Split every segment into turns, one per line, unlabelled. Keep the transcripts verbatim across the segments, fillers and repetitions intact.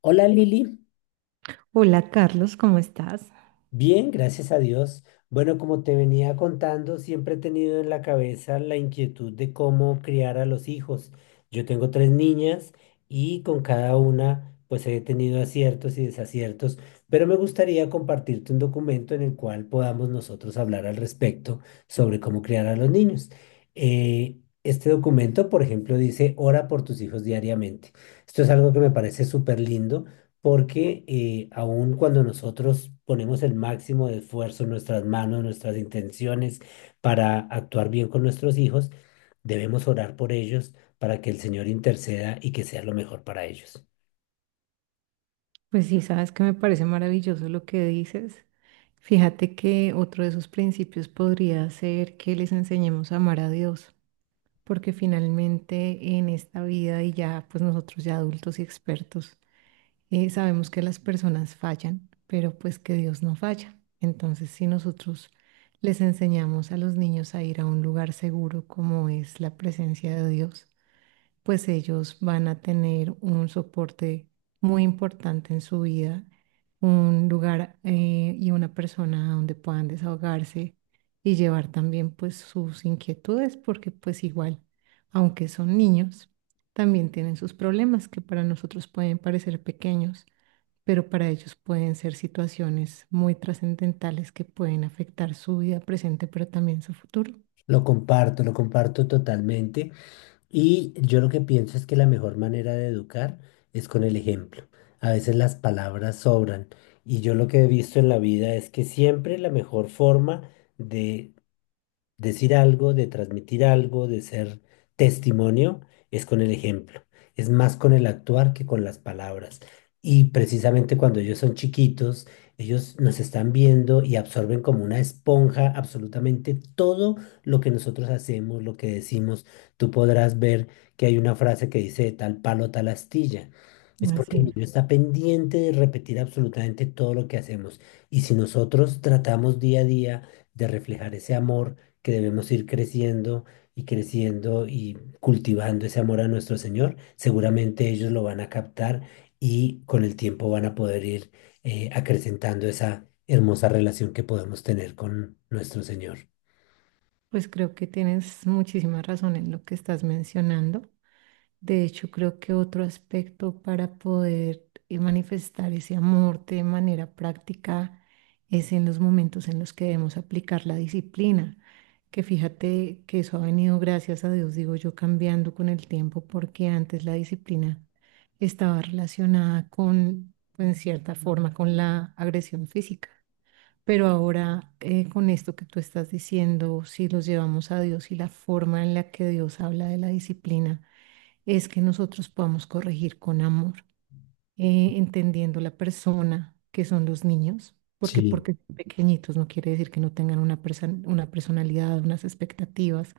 Hola Lili,
Hola Carlos, ¿cómo estás?
bien, gracias a Dios. Bueno, como te venía contando, siempre he tenido en la cabeza la inquietud de cómo criar a los hijos. Yo tengo tres niñas y con cada una pues he tenido aciertos y desaciertos, pero me gustaría compartirte un documento en el cual podamos nosotros hablar al respecto sobre cómo criar a los niños. Eh, este documento, por ejemplo, dice, ora por tus hijos diariamente. Esto es algo que me parece súper lindo porque eh, aun cuando nosotros ponemos el máximo de esfuerzo en nuestras manos, nuestras intenciones para actuar bien con nuestros hijos, debemos orar por ellos para que el Señor interceda y que sea lo mejor para ellos.
Pues sí, sabes que me parece maravilloso lo que dices. Fíjate que otro de sus principios podría ser que les enseñemos a amar a Dios, porque finalmente en esta vida y ya pues nosotros ya adultos y expertos eh, sabemos que las personas fallan, pero pues que Dios no falla. Entonces si nosotros les enseñamos a los niños a ir a un lugar seguro como es la presencia de Dios, pues ellos van a tener un soporte muy importante en su vida, un lugar eh, y una persona donde puedan desahogarse y llevar también pues sus inquietudes, porque pues igual, aunque son niños, también tienen sus problemas que para nosotros pueden parecer pequeños, pero para ellos pueden ser situaciones muy trascendentales que pueden afectar su vida presente, pero también su futuro.
Lo comparto, lo comparto totalmente y yo lo que pienso es que la mejor manera de educar es con el ejemplo. A veces las palabras sobran y yo lo que he visto en la vida es que siempre la mejor forma de decir algo, de transmitir algo, de ser testimonio, es con el ejemplo. Es más con el actuar que con las palabras. Y precisamente cuando ellos son chiquitos, ellos nos están viendo y absorben como una esponja absolutamente todo lo que nosotros hacemos, lo que decimos. Tú podrás ver que hay una frase que dice "De tal palo, tal astilla". Es porque
Así
el
es.
niño está pendiente de repetir absolutamente todo lo que hacemos. Y si nosotros tratamos día a día de reflejar ese amor, que debemos ir creciendo y creciendo y cultivando ese amor a nuestro Señor, seguramente ellos lo van a captar y con el tiempo van a poder ir eh, acrecentando esa hermosa relación que podemos tener con nuestro Señor.
Pues creo que tienes muchísima razón en lo que estás mencionando. De hecho, creo que otro aspecto para poder eh, manifestar ese amor de manera práctica es en los momentos en los que debemos aplicar la disciplina, que fíjate que eso ha venido, gracias a Dios, digo yo, cambiando con el tiempo, porque antes la disciplina estaba relacionada con, en cierta forma, con la agresión física. Pero ahora, eh, con esto que tú estás diciendo, si los llevamos a Dios y la forma en la que Dios habla de la disciplina, es que nosotros podamos corregir con amor, eh, entendiendo la persona que son los niños, porque
Sí.
porque son pequeñitos no quiere decir que no tengan una, perso- una personalidad, unas expectativas,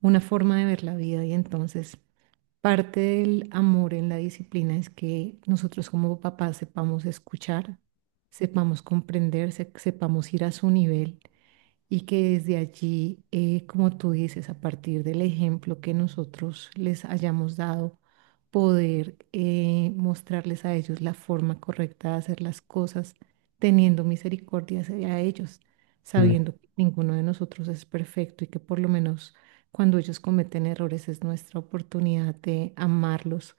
una forma de ver la vida y entonces parte del amor en la disciplina es que nosotros como papás sepamos escuchar, sepamos comprender, se- sepamos ir a su nivel y que desde allí, eh, como tú dices, a partir del ejemplo que nosotros les hayamos dado, poder eh, mostrarles a ellos la forma correcta de hacer las cosas, teniendo misericordia hacia ellos, sabiendo que ninguno de nosotros es perfecto y que por lo menos cuando ellos cometen errores es nuestra oportunidad de amarlos,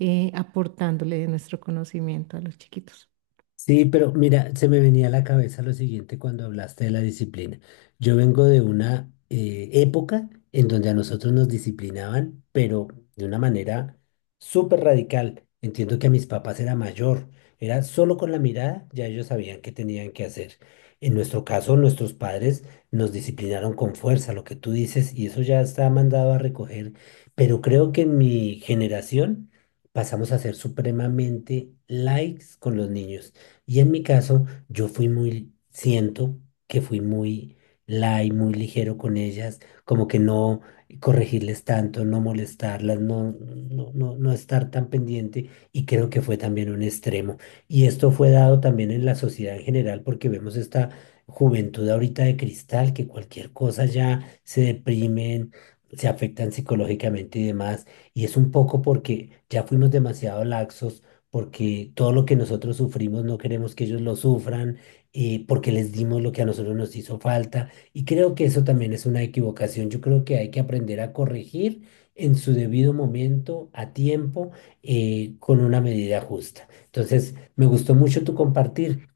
eh, aportándole de nuestro conocimiento a los chiquitos.
Sí, pero mira, se me venía a la cabeza lo siguiente cuando hablaste de la disciplina. Yo vengo de una eh, época en donde a nosotros nos disciplinaban, pero de una manera súper radical. Entiendo que a mis papás era mayor, era solo con la mirada, ya ellos sabían qué tenían que hacer. En nuestro caso, nuestros padres nos disciplinaron con fuerza, lo que tú dices, y eso ya está mandado a recoger, pero creo que en mi generación pasamos a ser supremamente likes con los niños. Y en mi caso, yo fui muy, siento que fui muy light, muy ligero con ellas, como que no corregirles tanto, no molestarlas, no, no, no, no estar tan pendiente y creo que fue también un extremo. Y esto fue dado también en la sociedad en general porque vemos esta juventud ahorita de cristal que cualquier cosa ya se deprimen, se afectan psicológicamente y demás. Y es un poco porque ya fuimos demasiado laxos porque todo lo que nosotros sufrimos no queremos que ellos lo sufran, eh, porque les dimos lo que a nosotros nos hizo falta. Y creo que eso también es una equivocación. Yo creo que hay que aprender a corregir en su debido momento, a tiempo, eh, con una medida justa. Entonces, me gustó mucho tu compartir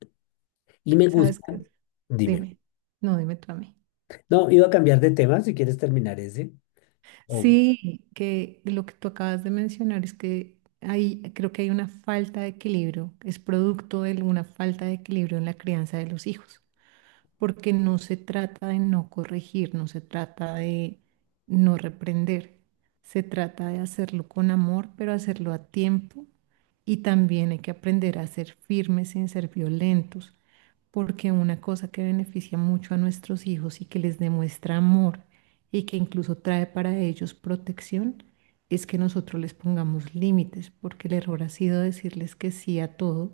y me
¿Sabes
gusta,
qué?
dime,
Dime, no, dime tú a mí.
no, iba a cambiar de tema si quieres terminar ese.
Sí, que lo que tú acabas de mencionar es que hay, creo que hay una falta de equilibrio, es producto de una falta de equilibrio en la crianza de los hijos, porque no se trata de no corregir, no se trata de no reprender, se trata de hacerlo con amor, pero hacerlo a tiempo y también hay que aprender a ser firmes sin ser violentos porque una cosa que beneficia mucho a nuestros hijos y que les demuestra amor y que incluso trae para ellos protección es que nosotros les pongamos límites, porque el error ha sido decirles que sí a todo,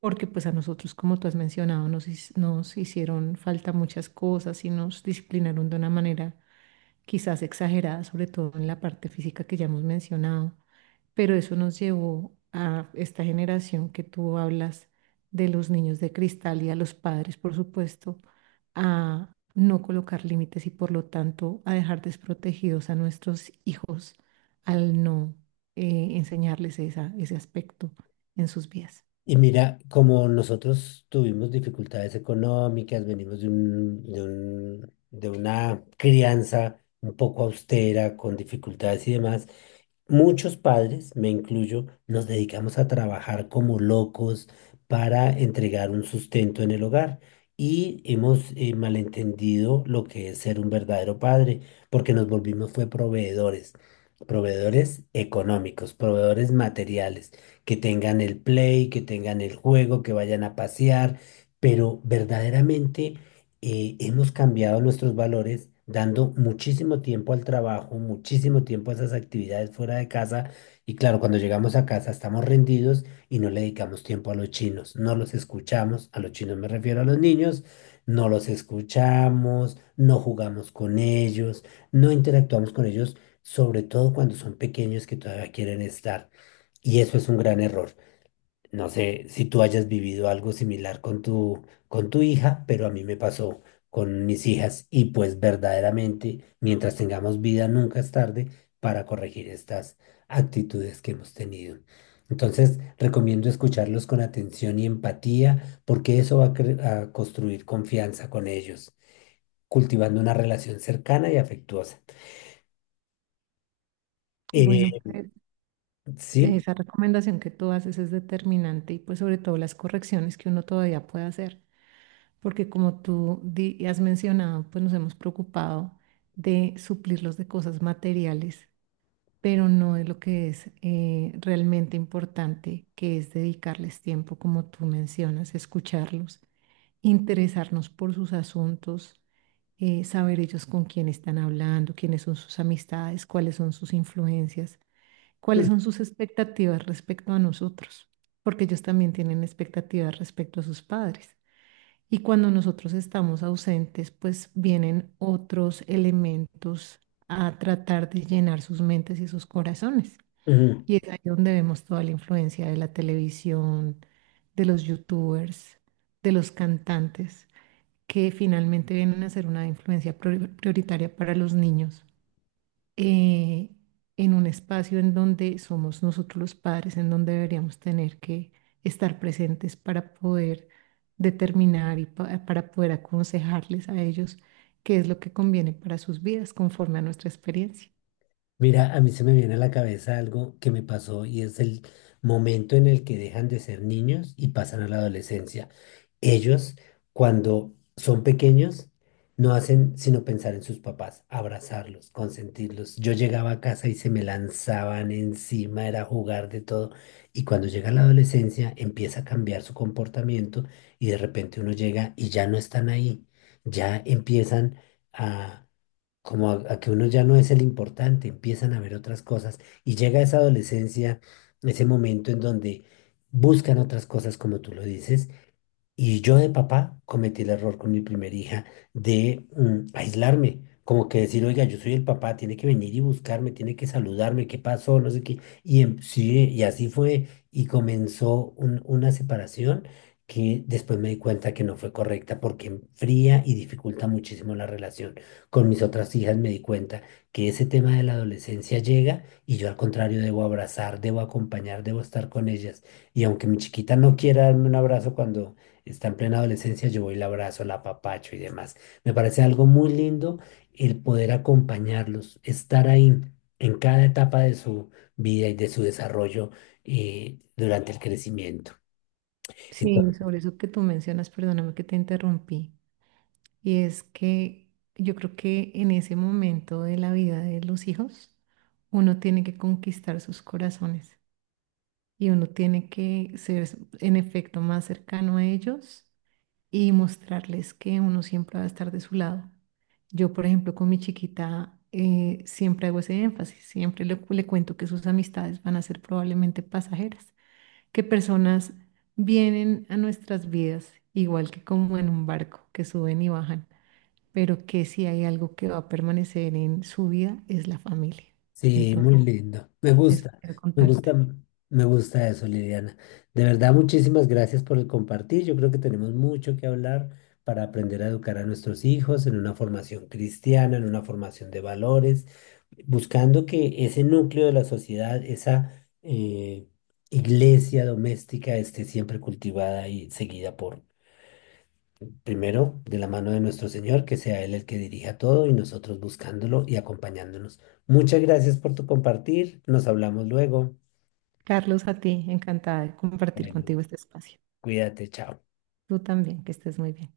porque pues a nosotros, como tú has mencionado, nos, his- nos hicieron falta muchas cosas y nos disciplinaron de una manera quizás exagerada, sobre todo en la parte física que ya hemos mencionado, pero eso nos llevó a esta generación que tú hablas de los niños de cristal y a los padres, por supuesto, a no colocar límites y por lo tanto a dejar desprotegidos a nuestros hijos al no eh, enseñarles esa, ese aspecto en sus vidas.
Y mira, como nosotros tuvimos dificultades económicas, venimos de un, de un- de una crianza un poco austera, con dificultades y demás, muchos padres, me incluyo, nos dedicamos a trabajar como locos para entregar un sustento en el hogar. Y hemos eh, malentendido lo que es ser un verdadero padre, porque nos volvimos fue proveedores, proveedores económicos, proveedores materiales que tengan el play, que tengan el juego, que vayan a pasear, pero verdaderamente eh, hemos cambiado nuestros valores dando muchísimo tiempo al trabajo, muchísimo tiempo a esas actividades fuera de casa y claro, cuando llegamos a casa estamos rendidos y no le dedicamos tiempo a los chinos, no los escuchamos, a los chinos me refiero a los niños, no los escuchamos, no jugamos con ellos, no interactuamos con ellos, sobre todo cuando son pequeños que todavía quieren estar. Y eso es un gran error. No sé si tú hayas vivido algo similar con tu, con tu hija, pero a mí me pasó con mis hijas y pues verdaderamente, mientras tengamos vida, nunca es tarde para corregir estas actitudes que hemos tenido. Entonces, recomiendo escucharlos con atención y empatía, porque eso va a, cre- a construir confianza con ellos, cultivando una relación cercana y afectuosa. Eh,
Bueno, pues
sí.
esa recomendación que tú haces es determinante y pues sobre todo las correcciones que uno todavía puede hacer, porque como tú di- has mencionado, pues nos hemos preocupado de suplirlos de cosas materiales, pero no de lo que es eh, realmente importante, que es dedicarles tiempo, como tú mencionas, escucharlos, interesarnos por sus asuntos, eh, saber ellos con quién están hablando, quiénes son sus amistades, cuáles son sus influencias, cuáles
Mm,
son sus expectativas respecto a nosotros, porque ellos también tienen expectativas respecto a sus padres. Y cuando nosotros estamos ausentes, pues vienen otros elementos a tratar de llenar sus mentes y sus corazones.
ujú.
Y es ahí donde vemos toda la influencia de la televisión, de los youtubers, de los cantantes, que finalmente vienen a ser una influencia prior- prioritaria para los niños eh, en un espacio en donde somos nosotros los padres, en donde deberíamos tener que estar presentes para poder determinar y pa- para poder aconsejarles a ellos qué es lo que conviene para sus vidas conforme a nuestra experiencia.
Mira, a mí se me viene a la cabeza algo que me pasó y es el momento en el que dejan de ser niños y pasan a la adolescencia. Ellos, cuando son pequeños, no hacen sino pensar en sus papás, abrazarlos, consentirlos. Yo llegaba a casa y se me lanzaban encima, era jugar de todo. Y cuando llega la adolescencia, empieza a cambiar su comportamiento y de repente uno llega y ya no están ahí, ya empiezan a como a, a que uno ya no es el importante, empiezan a ver otras cosas y llega esa adolescencia, ese momento en donde buscan otras cosas, como tú lo dices, y yo de papá cometí el error con mi primera hija de mm, aislarme, como que decir, oiga, yo soy el papá, tiene que venir y buscarme, tiene que saludarme, ¿qué pasó? No sé qué. Y em- sí, y así fue, y comenzó un- una separación que después me di cuenta que no fue correcta porque enfría y dificulta muchísimo la relación. Con mis otras hijas me di cuenta que ese tema de la adolescencia llega y yo al contrario debo abrazar, debo acompañar, debo estar con ellas. Y aunque mi chiquita no quiera darme un abrazo cuando está en plena adolescencia, yo voy y la abrazo, la apapacho y demás. Me parece algo muy lindo el poder acompañarlos, estar ahí en cada etapa de su vida y de su desarrollo eh, durante el crecimiento.
Sí,
Entonces,
sobre eso que tú mencionas, perdóname que te interrumpí, y es que yo creo que en ese momento de la vida de los hijos, uno tiene que conquistar sus corazones, y uno tiene que ser en efecto más cercano a ellos y mostrarles que uno siempre va a estar de su lado. Yo, por ejemplo, con mi chiquita eh, siempre hago ese énfasis, siempre le, le cuento que sus amistades van a ser probablemente pasajeras, que personas vienen a nuestras vidas igual que como en un barco, que suben y bajan, pero que si hay algo que va a permanecer en su vida es la familia.
sí, muy
Entonces,
lindo. Me
eso
gusta,
quiero
me gusta,
contarte.
me gusta eso, Liliana. De verdad, muchísimas gracias por el compartir. Yo creo que tenemos mucho que hablar para aprender a educar a nuestros hijos en una formación cristiana, en una formación de valores, buscando que ese núcleo de la sociedad, esa eh, iglesia doméstica, esté siempre cultivada y seguida por primero, de la mano de nuestro Señor, que sea Él el que dirija todo y nosotros buscándolo y acompañándonos. Muchas gracias por tu compartir. Nos hablamos luego.
Carlos, a ti, encantada de compartir
Bueno,
contigo este espacio.
cuídate, chao.
Tú también, que estés muy bien.